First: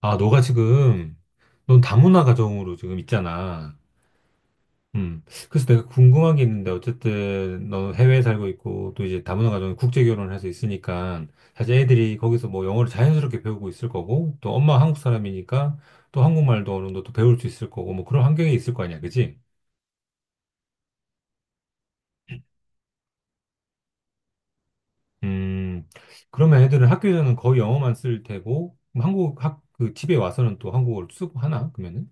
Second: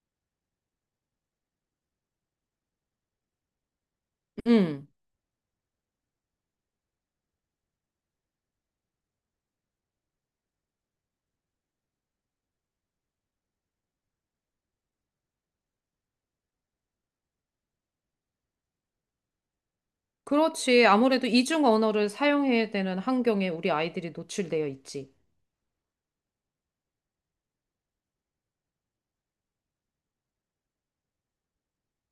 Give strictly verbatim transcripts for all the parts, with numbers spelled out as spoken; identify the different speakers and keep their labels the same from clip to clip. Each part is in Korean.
Speaker 1: 아, 너가 지금, 넌 다문화 가정으로 지금 있잖아.
Speaker 2: 음,
Speaker 1: 음. 그래서 내가 궁금한 게 있는데, 어쨌든, 넌 해외에 살고 있고, 또 이제 다문화 가정에 국제 결혼을 해서 있으니까, 사실 애들이 거기서 뭐 영어를 자연스럽게 배우고 있을 거고, 또 엄마 한국 사람이니까, 또 한국말도 어느 정도 또 배울 수 있을 거고, 뭐 그런 환경에 있을 거 아니야, 그지?
Speaker 2: 그렇지. 아무래도 이중 언어를 사용해야 되는 환경에 우리 아이들이 노출되어 있지.
Speaker 1: 음. 그러면 애들은 학교에서는 거의 영어만 쓸 테고, 그럼 한국 학, 그 집에 와서는 또 한국어를 쓰고 하나? 그러면은?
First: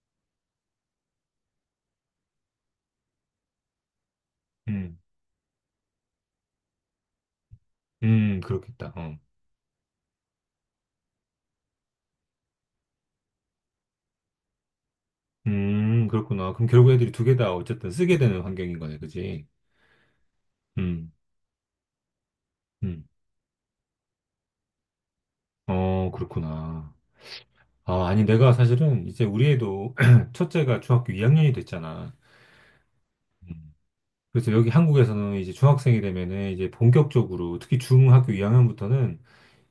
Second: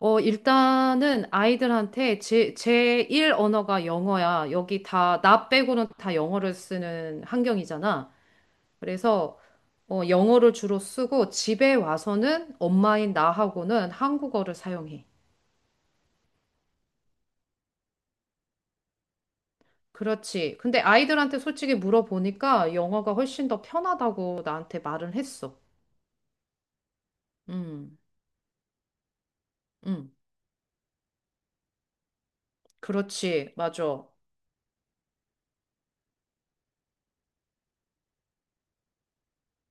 Speaker 2: 어, 일단은 아이들한테 제, 제일 언어가 영어야. 여기
Speaker 1: 음.
Speaker 2: 다, 나 빼고는 다 영어를 쓰는 환경이잖아.
Speaker 1: 음, 그렇겠다. 어.
Speaker 2: 그래서 어, 영어를 주로 쓰고 집에 와서는 엄마인 나하고는 한국어를 사용해.
Speaker 1: 음, 그렇구나. 그럼 결국 애들이 두 개 다 어쨌든 쓰게 되는 환경인 거네, 그지?
Speaker 2: 그렇지. 근데
Speaker 1: 음,
Speaker 2: 아이들한테 솔직히 물어보니까
Speaker 1: 음.
Speaker 2: 영어가 훨씬 더 편하다고 나한테 말을 했어.
Speaker 1: 어, 그렇구나.
Speaker 2: 음,
Speaker 1: 아, 아니, 내가 사실은 이제 우리 애도
Speaker 2: 음,
Speaker 1: 첫째가 중학교 이 학년이 됐잖아.
Speaker 2: 그렇지.
Speaker 1: 음.
Speaker 2: 맞아.
Speaker 1: 그래서 여기 한국에서는 이제 중학생이 되면은 이제 본격적으로 특히 중학교 이 학년부터는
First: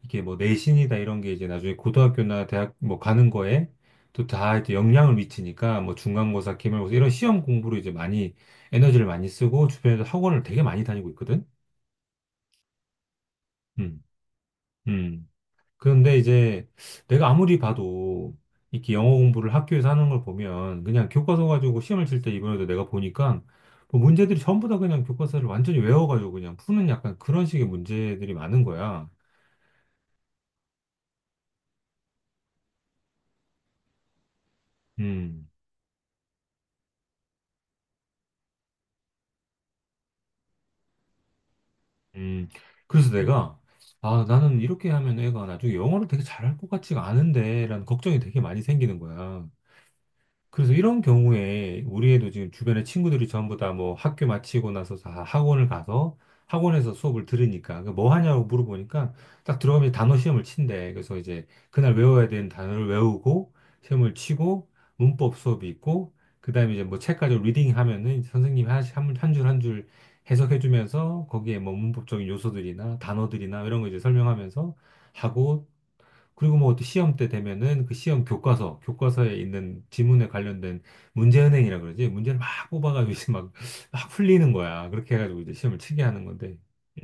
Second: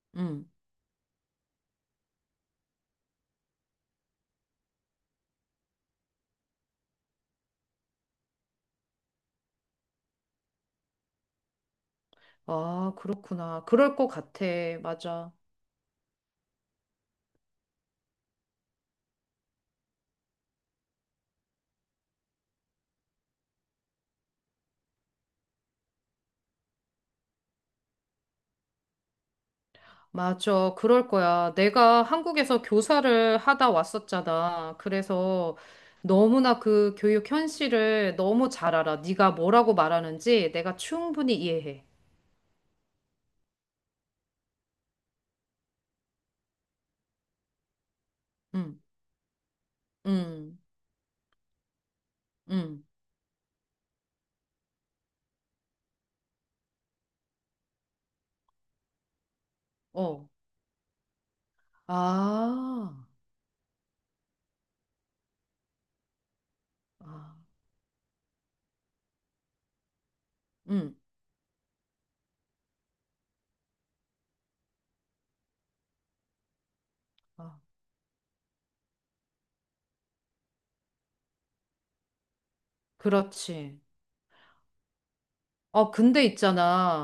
Speaker 1: 이게 뭐
Speaker 2: 음.
Speaker 1: 내신이다 이런 게 이제 나중에 고등학교나 대학 뭐 가는 거에 또 다 이제 영향을 미치니까 뭐 중간고사, 기말고사 이런 시험 공부로 이제 많이 에너지를 많이 쓰고 주변에서 학원을 되게 많이 다니고 있거든.
Speaker 2: 아, 그렇구나. 그럴
Speaker 1: 음.
Speaker 2: 것 같아.
Speaker 1: 음.
Speaker 2: 맞아.
Speaker 1: 그런데 이제 내가 아무리 봐도 이렇게 영어 공부를 학교에서 하는 걸 보면 그냥 교과서 가지고 시험을 칠 때 이번에도 내가 보니까 뭐 문제들이 전부 다 그냥 교과서를 완전히 외워가지고 그냥 푸는 약간 그런 식의 문제들이 많은 거야.
Speaker 2: 맞아. 그럴 거야. 내가 한국에서 교사를 하다 왔었잖아.
Speaker 1: 음,
Speaker 2: 그래서 너무나 그 교육 현실을 너무 잘 알아. 네가 뭐라고 말하는지 내가 충분히 이해해.
Speaker 1: 음. 그래서 내가 아, 나는 이렇게 하면 애가 나중에 영어를 되게 잘할 것 같지가 않은데 라는 걱정이 되게 많이
Speaker 2: 응,
Speaker 1: 생기는 거야.
Speaker 2: 응,
Speaker 1: 그래서 이런 경우에 우리에도 지금
Speaker 2: 응.
Speaker 1: 주변에 친구들이 전부 다 뭐 학교 마치고 나서 다 학원을 가서 학원에서 수업을 들으니까 그뭐 하냐고 물어보니까 딱 들어가면 단어
Speaker 2: 어.
Speaker 1: 시험을 친대. 그래서 이제 그날 외워야 되는 단어를
Speaker 2: 아,
Speaker 1: 외우고 시험을 치고 문법 수업이 있고 그다음에 이제 뭐 책까지
Speaker 2: 아,
Speaker 1: 리딩 하면은 이제 선생님이 한한줄 한 줄 해석해
Speaker 2: 응.
Speaker 1: 주면서 거기에 뭐 문법적인 요소들이나 단어들이나 이런 거 이제 설명하면서 하고 그리고 뭐 또 시험 때
Speaker 2: 아,
Speaker 1: 되면은 그 시험 교과서, 교과서에 있는 지문에 관련된 문제은행이라 그러지. 문제를 막 뽑아가지고 이제 막,
Speaker 2: 그렇지.
Speaker 1: 막 풀리는 거야. 그렇게 해가지고 이제 시험을
Speaker 2: 어,
Speaker 1: 치게
Speaker 2: 근데
Speaker 1: 하는 건데.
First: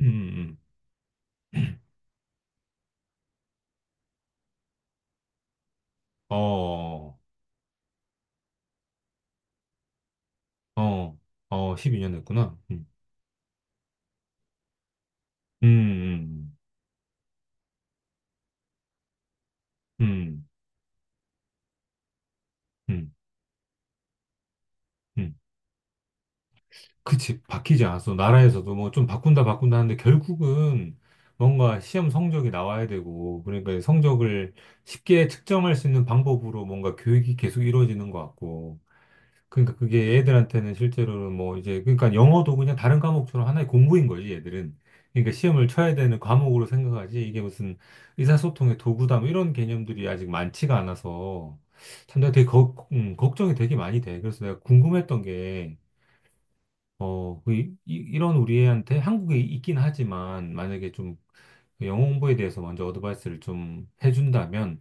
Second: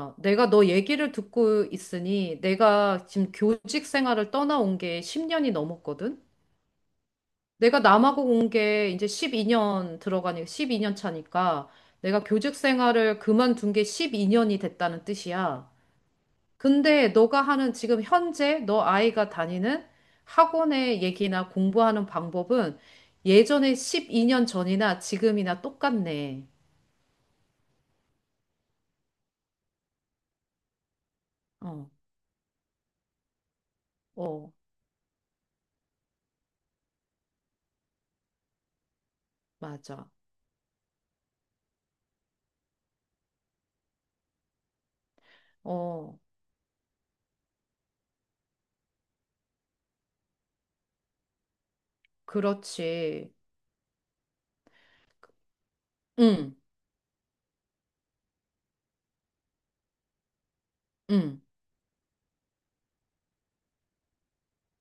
Speaker 1: 음,
Speaker 2: 내가
Speaker 1: 음.
Speaker 2: 너 얘기를 듣고 있으니 내가 지금 교직 생활을 떠나온 게 십 년이 넘었거든?
Speaker 1: 음. 어,
Speaker 2: 내가 남하고 온 게 이제 십이 년 들어가니까 십이 년
Speaker 1: 어,
Speaker 2: 차니까
Speaker 1: 어, 십이 년
Speaker 2: 내가 교직
Speaker 1: 됐구나. 음,
Speaker 2: 생활을 그만둔 게 십이 년이 됐다는
Speaker 1: 음,
Speaker 2: 뜻이야.
Speaker 1: 음,
Speaker 2: 근데 너가 하는 지금 현재 너 아이가 다니는
Speaker 1: 음,
Speaker 2: 학원의 얘기나 공부하는 방법은
Speaker 1: 음,
Speaker 2: 예전에 십이 년 전이나
Speaker 1: 음.
Speaker 2: 지금이나 똑같네.
Speaker 1: 그치. 바뀌지 않았어. 나라에서도 뭐 좀 바꾼다, 바꾼다 하는데 결국은 뭔가
Speaker 2: 어,
Speaker 1: 시험 성적이 나와야 되고, 그러니까
Speaker 2: 어,
Speaker 1: 성적을 쉽게 측정할 수 있는 방법으로 뭔가 교육이 계속 이루어지는 것 같고, 그러니까
Speaker 2: 맞아.
Speaker 1: 그게 애들한테는 실제로는 뭐 이제 그러니까 영어도 그냥 다른 과목처럼 하나의 공부인 거지 얘들은 그러니까 시험을 쳐야 되는
Speaker 2: 어,
Speaker 1: 과목으로 생각하지 이게 무슨 의사소통의 도구다 뭐 이런 개념들이 아직 많지가 않아서 참 내가 되게 거- 음,
Speaker 2: 그렇지.
Speaker 1: 걱정이 되게 많이 돼. 그래서 내가 궁금했던 게
Speaker 2: 응,
Speaker 1: 어, 그 이, 이- 이런 우리한테 한국에 있긴 하지만 만약에 좀
Speaker 2: 응,
Speaker 1: 그 영어 공부에 대해서 먼저 어드바이스를 좀 해준다면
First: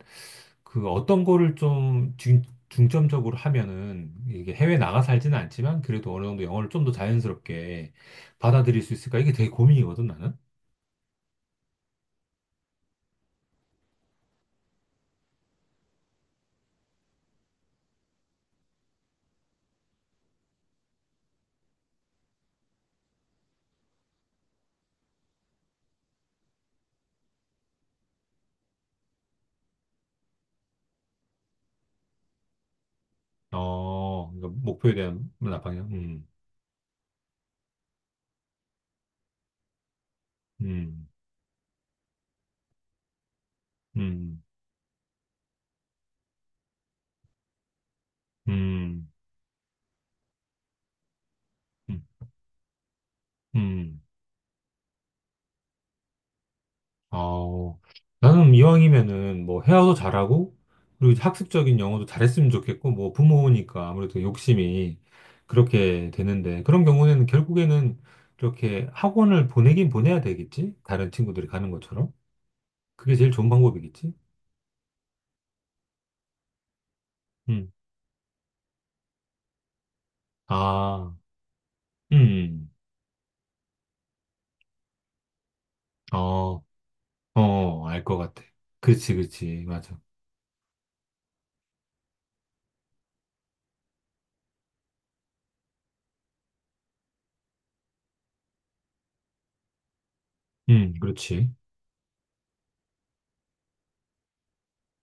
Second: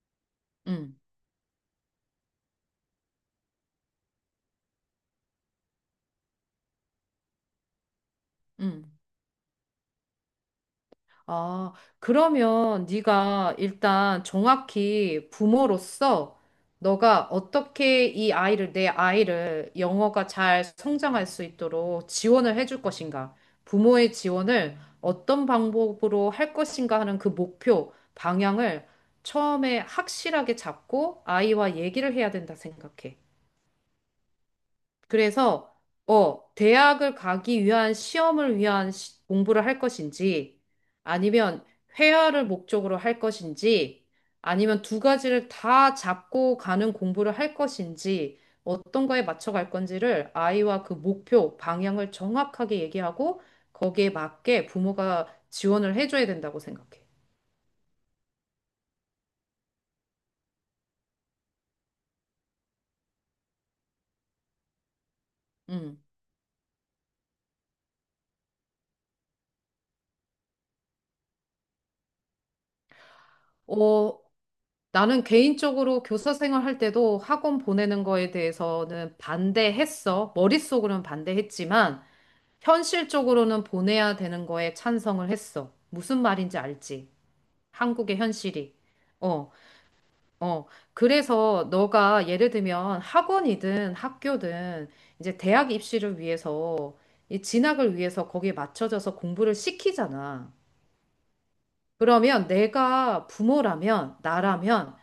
Speaker 1: 그
Speaker 2: 응,
Speaker 1: 어떤 거를 좀 중, 중점적으로 하면은 이게 해외 나가 살지는 않지만 그래도 어느 정도 영어를 좀 더 자연스럽게 받아들일
Speaker 2: 응.
Speaker 1: 수 있을까? 이게 되게 고민이거든, 나는.
Speaker 2: 아, 그러면 네가 일단 정확히 부모로서 너가 어떻게 이 아이를, 내 아이를 영어가 잘 성장할 수 있도록 지원을 해줄 것인가? 부모의 지원을 어떤 방법으로 할 것인가 하는 그 목표, 방향을 처음에 확실하게 잡고 아이와 얘기를 해야 된다 생각해.
Speaker 1: 어, 그러니까 목표에 대한
Speaker 2: 그래서,
Speaker 1: 방향. 음,
Speaker 2: 어, 대학을 가기 위한 시험을 위한 시- 공부를 할 것인지,
Speaker 1: 음,
Speaker 2: 아니면 회화를 목적으로 할 것인지,
Speaker 1: 음,
Speaker 2: 아니면 두 가지를 다 잡고 가는 공부를 할 것인지,
Speaker 1: 음,
Speaker 2: 어떤 거에 맞춰 갈 건지를 아이와 그 목표,
Speaker 1: 음,
Speaker 2: 방향을 정확하게 얘기하고,
Speaker 1: 음.
Speaker 2: 거기에 맞게 부모가 지원을 해줘야 된다고 생각해.
Speaker 1: 어, 나는 이왕이면은 뭐 헤어도 잘하고, 그리고 학습적인 영어도 잘했으면 좋겠고, 뭐 부모니까 아무래도 욕심이
Speaker 2: 음.
Speaker 1: 그렇게 되는데, 그런 경우에는 결국에는 이렇게 학원을 보내긴 보내야 되겠지? 다른 친구들이 가는 것처럼? 그게 제일 좋은 방법이겠지?
Speaker 2: 어, 나는 개인적으로 교사 생활할 때도 학원
Speaker 1: 음.
Speaker 2: 보내는 거에 대해서는 반대했어. 머릿속으로는
Speaker 1: 아,
Speaker 2: 반대했지만
Speaker 1: 음, 음.
Speaker 2: 현실적으로는 보내야 되는 거에 찬성을 했어. 무슨 말인지
Speaker 1: 어,
Speaker 2: 알지?
Speaker 1: 어, 알 것
Speaker 2: 한국의
Speaker 1: 같아.
Speaker 2: 현실이.
Speaker 1: 그렇지,
Speaker 2: 어,
Speaker 1: 그렇지, 맞아.
Speaker 2: 어. 그래서 너가 예를 들면 학원이든 학교든 이제 대학 입시를 위해서 이 진학을 위해서 거기에 맞춰져서 공부를 시키잖아.
Speaker 1: 음, 그렇지.
Speaker 2: 그러면 내가 부모라면 나라면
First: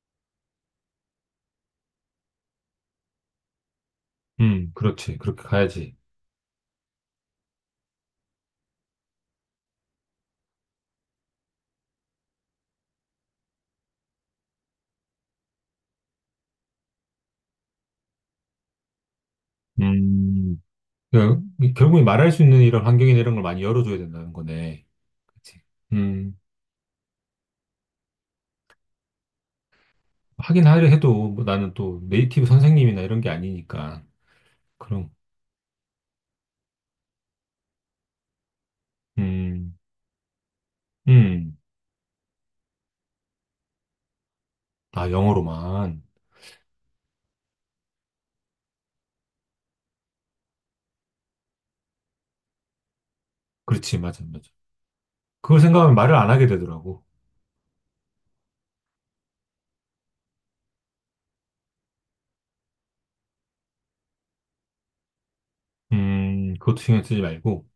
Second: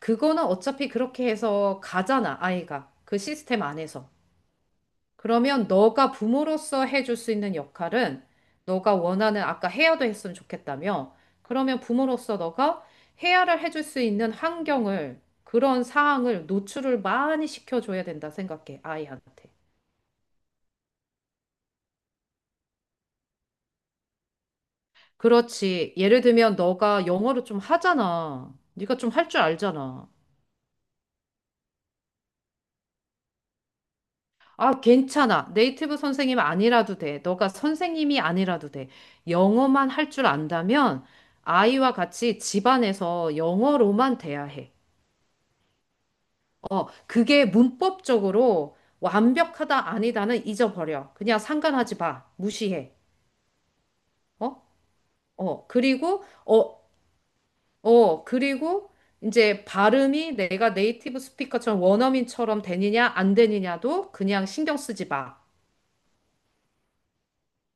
Speaker 2: 그거는 어차피 그렇게 해서 가잖아, 아이가. 그 시스템 안에서.
Speaker 1: 음, 그렇지. 그렇게
Speaker 2: 그러면
Speaker 1: 가야지.
Speaker 2: 너가 부모로서 해줄 수 있는 역할은 너가 원하는, 아까 해야도 했으면 좋겠다며. 그러면 부모로서 너가 해야를 해줄 수 있는 환경을, 그런 상황을 노출을 많이 시켜줘야 된다 생각해, 아이한테.
Speaker 1: 음. 그 결국에 말할 수 있는 이런 환경이나 이런 걸 많이 열어줘야 된다는 거네. 그치.
Speaker 2: 그렇지. 예를
Speaker 1: 음,
Speaker 2: 들면 너가 영어를 좀 하잖아. 네가 좀 할 줄 알잖아.
Speaker 1: 하긴 하려 해도 뭐 나는 또 네이티브 선생님이나 이런 게 아니니까.
Speaker 2: 아,
Speaker 1: 그럼,
Speaker 2: 괜찮아. 네이티브 선생님 아니라도 돼. 너가 선생님이 아니라도 돼.
Speaker 1: 음,
Speaker 2: 영어만 할 줄 안다면
Speaker 1: 음,
Speaker 2: 아이와 같이 집안에서 영어로만 돼야 해.
Speaker 1: 아, 영어로만.
Speaker 2: 어, 그게 문법적으로 완벽하다 아니다는 잊어버려. 그냥 상관하지 마. 무시해.
Speaker 1: 그렇지, 맞아, 맞아.
Speaker 2: 어?
Speaker 1: 그걸
Speaker 2: 어,
Speaker 1: 생각하면 말을
Speaker 2: 그리고
Speaker 1: 안 하게
Speaker 2: 어,
Speaker 1: 되더라고.
Speaker 2: 어, 그리고 이제 발음이 내가 네이티브 스피커처럼 원어민처럼 되느냐 안 되느냐도 그냥 신경 쓰지 마.
Speaker 1: 음, 그것도 신경 쓰지 말고,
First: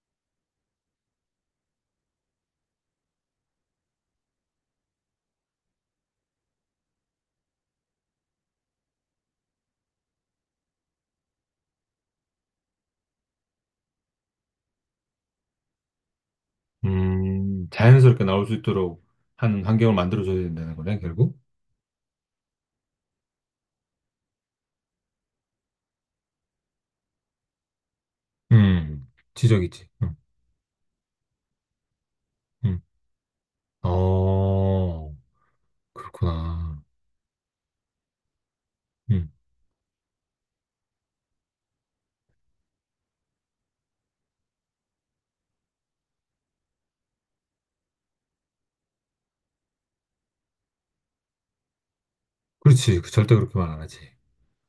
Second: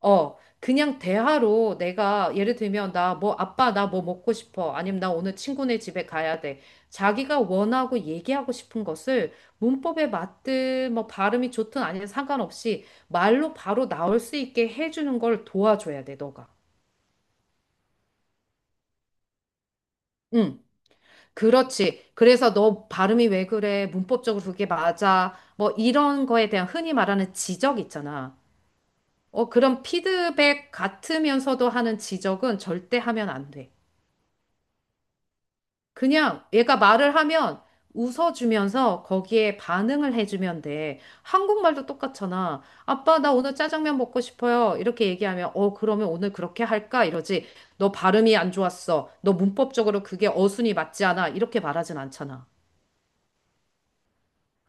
Speaker 2: 어, 그냥 대화로 내가 예를 들면 나 뭐 아빠 나 뭐 먹고 싶어. 아니면 나 오늘 친구네 집에 가야 돼. 자기가 원하고 얘기하고 싶은 것을 문법에 맞든 뭐 발음이 좋든 아니든 상관없이 말로 바로 나올 수 있게 해주는 걸 도와줘야 돼, 너가.
Speaker 1: 음, 자연스럽게 나올 수 있도록 하는 환경을 만들어줘야
Speaker 2: 응,
Speaker 1: 된다는 거네, 결국.
Speaker 2: 그렇지. 그래서 너 발음이 왜 그래? 문법적으로 그게 맞아? 뭐 이런 거에 대한 흔히 말하는 지적 있잖아.
Speaker 1: 음,
Speaker 2: 어, 그런
Speaker 1: 지적이지. 음,
Speaker 2: 피드백 같으면서도 하는 지적은
Speaker 1: 음.
Speaker 2: 절대 하면 안 돼.
Speaker 1: 어,
Speaker 2: 그냥 얘가
Speaker 1: 그렇구나.
Speaker 2: 말을 하면 웃어주면서
Speaker 1: 음,
Speaker 2: 거기에 반응을 해주면 돼. 한국말도 똑같잖아. 아빠, 나 오늘 짜장면 먹고 싶어요. 이렇게 얘기하면, 어, 그러면 오늘 그렇게 할까? 이러지. 너 발음이 안 좋았어. 너 문법적으로 그게 어순이 맞지 않아. 이렇게 말하진 않잖아.
Speaker 1: 그렇지. 그 절대 그렇게 말 안 하지.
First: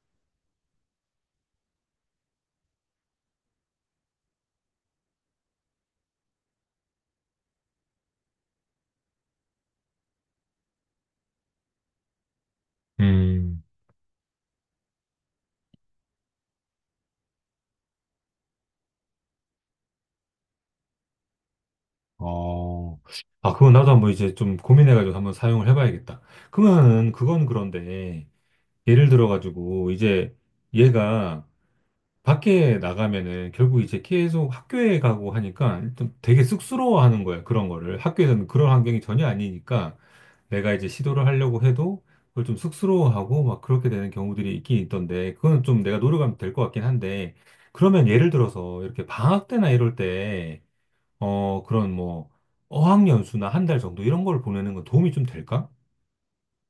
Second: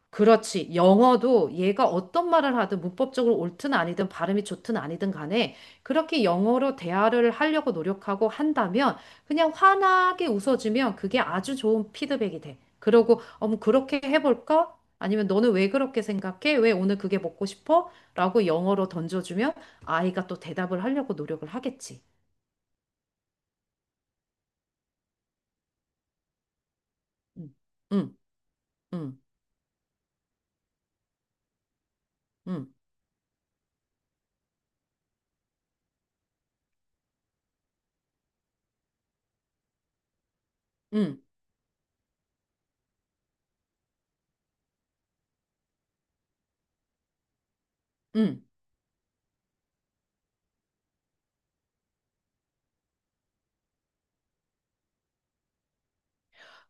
Speaker 2: 그렇지. 영어도 얘가 어떤 말을 하든 문법적으로 옳든 아니든 발음이 좋든 아니든 간에 그렇게 영어로 대화를 하려고 노력하고 한다면 그냥 환하게 웃어주면 그게 아주 좋은 피드백이 돼. 그러고, 어머,
Speaker 1: 음,
Speaker 2: 그렇게 해볼까? 아니면 너는 왜 그렇게 생각해? 왜 오늘 그게 먹고 싶어? 라고 영어로 던져주면 아이가 또 대답을 하려고 노력을 하겠지.
Speaker 1: 어, 아, 그건 나도 한번 이제 좀 고민해가지고 한번 사용을 해봐야겠다. 그러면은, 그건
Speaker 2: 응, 응,
Speaker 1: 그런데, 예를
Speaker 2: 응,
Speaker 1: 들어가지고, 이제 얘가
Speaker 2: 응,
Speaker 1: 밖에 나가면은 결국 이제 계속 학교에 가고 하니까 좀 되게 쑥스러워하는 거야, 그런 거를. 학교에서는 그런 환경이 전혀 아니니까 내가 이제
Speaker 2: 응,
Speaker 1: 시도를 하려고 해도 그걸 좀 쑥스러워하고 막 그렇게 되는 경우들이 있긴 있던데, 그건 좀 내가 노력하면 될 것 같긴 한데, 그러면 예를
Speaker 2: 응.
Speaker 1: 들어서 이렇게 방학 때나 이럴 때, 어, 그런 뭐 어학연수나 한 달 정도 이런 걸 보내는 건 도움이 좀 될까?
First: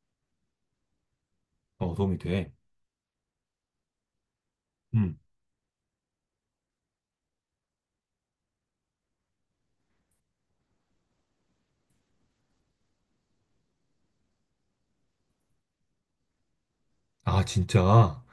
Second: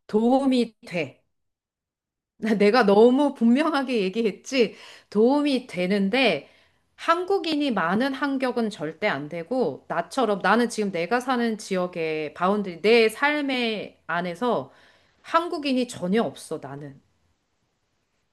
Speaker 2: 도움이 돼.
Speaker 1: 어, 도움이 돼.
Speaker 2: 나- 내가 너무 분명하게 얘기했지.
Speaker 1: 음.
Speaker 2: 도움이 되는데 한국인이 많은 환경은 절대 안 되고 나처럼 나는 지금 내가 사는 지역의 바운드리 내 삶의 안에서 한국인이 전혀 없어 나는.
Speaker 1: 아, 진짜?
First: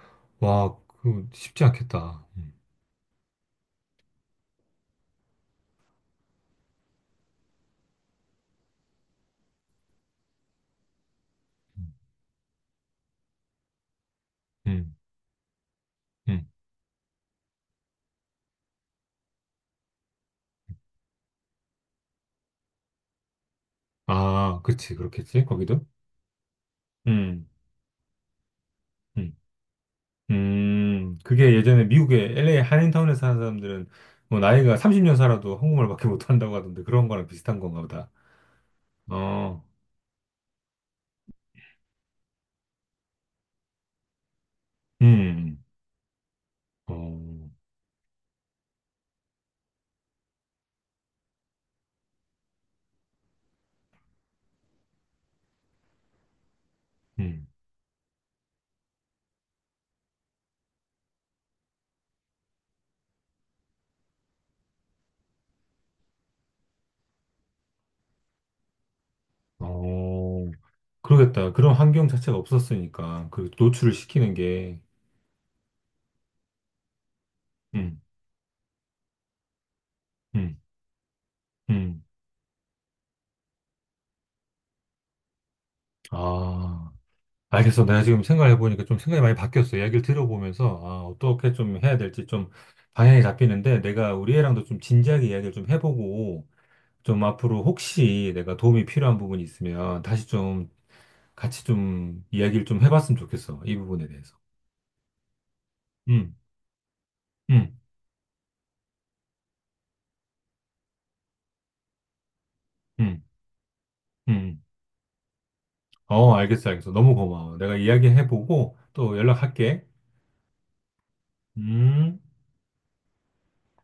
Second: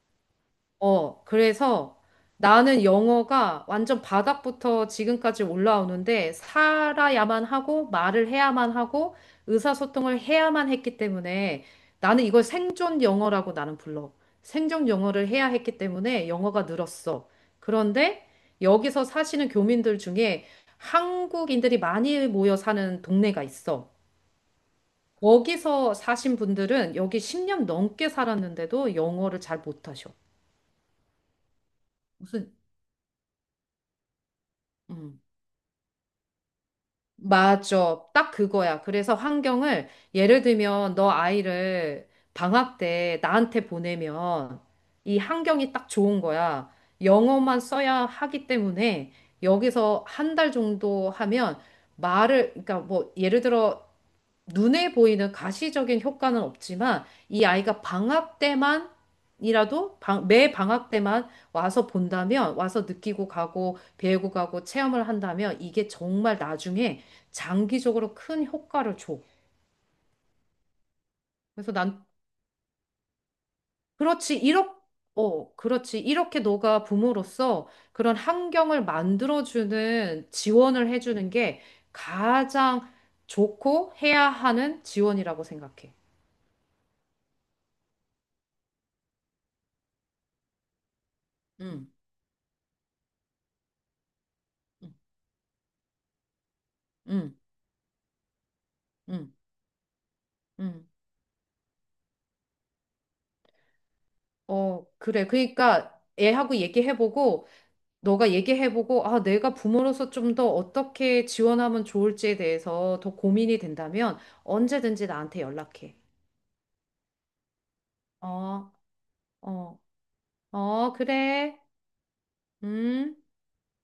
Speaker 1: 와,
Speaker 2: 어,
Speaker 1: 그 쉽지
Speaker 2: 그래서
Speaker 1: 않겠다. 음,
Speaker 2: 나는 영어가 완전 바닥부터 지금까지 올라오는데 살아야만 하고 말을 해야만 하고 의사소통을 해야만 했기 때문에
Speaker 1: 음,
Speaker 2: 나는 이걸 생존 영어라고 나는 불러. 생존
Speaker 1: 음.
Speaker 2: 영어를 해야 했기 때문에
Speaker 1: 음.
Speaker 2: 영어가 늘었어. 그런데 여기서 사시는 교민들 중에 한국인들이 많이 모여 사는 동네가 있어.
Speaker 1: 아, 그치, 그렇겠지, 거기도?
Speaker 2: 거기서 사신 분들은 여기
Speaker 1: 음,
Speaker 2: 십 년 넘게 살았는데도
Speaker 1: 음,
Speaker 2: 영어를 잘 못하셔.
Speaker 1: 음, 그게 예전에 미국의
Speaker 2: 무슨
Speaker 1: 엘에이 한인타운에 사는 사람들은 뭐 나이가 삼십 년
Speaker 2: 음.
Speaker 1: 살아도 한국말밖에 못한다고 하던데 그런 거랑 비슷한 건가
Speaker 2: 맞아.
Speaker 1: 보다.
Speaker 2: 딱 그거야. 그래서
Speaker 1: 어,
Speaker 2: 환경을 예를 들면 너 아이를 방학 때 나한테 보내면
Speaker 1: 음,
Speaker 2: 이
Speaker 1: 음.
Speaker 2: 환경이 딱 좋은 거야.
Speaker 1: 어,
Speaker 2: 영어만 써야 하기 때문에 여기서 한 달 정도 하면 말을, 그러니까 뭐 예를 들어 눈에 보이는 가시적인 효과는 없지만 이
Speaker 1: 음,
Speaker 2: 아이가 방학 때만 이라도 방- 매 방학 때만 와서 본다면 와서 느끼고 가고 배우고 가고 체험을 한다면 이게 정말 나중에 장기적으로 큰 효과를 줘.
Speaker 1: 어. 그러겠다.
Speaker 2: 그래서
Speaker 1: 그런
Speaker 2: 난
Speaker 1: 환경 자체가 없었으니까. 그 노출을 시키는
Speaker 2: 그렇지 이렇게
Speaker 1: 게.
Speaker 2: 어 그렇지 이렇게 너가 부모로서
Speaker 1: 음,
Speaker 2: 그런 환경을 만들어주는
Speaker 1: 음,
Speaker 2: 지원을 해주는 게
Speaker 1: 음.
Speaker 2: 가장 좋고 해야 하는 지원이라고 생각해.
Speaker 1: 아, 알겠어. 내가 지금 생각해보니까 좀 생각이 많이 바뀌었어. 이야기를 들어보면서, 아, 어떻게 좀 해야
Speaker 2: 응
Speaker 1: 될지 좀 방향이 잡히는데, 내가 우리 애랑도 좀
Speaker 2: 응
Speaker 1: 진지하게 이야기를 좀 해보고, 좀
Speaker 2: 응
Speaker 1: 앞으로 혹시 내가 도움이 필요한
Speaker 2: 응
Speaker 1: 부분이 있으면 다시 좀
Speaker 2: 음.
Speaker 1: 같이 좀 이야기를 좀 해봤으면 좋겠어. 이 부분에 대해서.
Speaker 2: 어, 그래. 그러니까
Speaker 1: 음,
Speaker 2: 애하고 얘기해보고,
Speaker 1: 음,
Speaker 2: 너가 얘기해보고, 아, 내가 부모로서 좀 더 어떻게 지원하면 좋을지에 대해서 더
Speaker 1: 음,
Speaker 2: 고민이 된다면
Speaker 1: 음.
Speaker 2: 언제든지 나한테 연락해.
Speaker 1: 어, 알겠어, 알겠어. 너무 고마워. 내가
Speaker 2: 어,
Speaker 1: 이야기해보고 또
Speaker 2: 어,
Speaker 1: 연락할게.
Speaker 2: 어, 그래.
Speaker 1: 음.
Speaker 2: 음.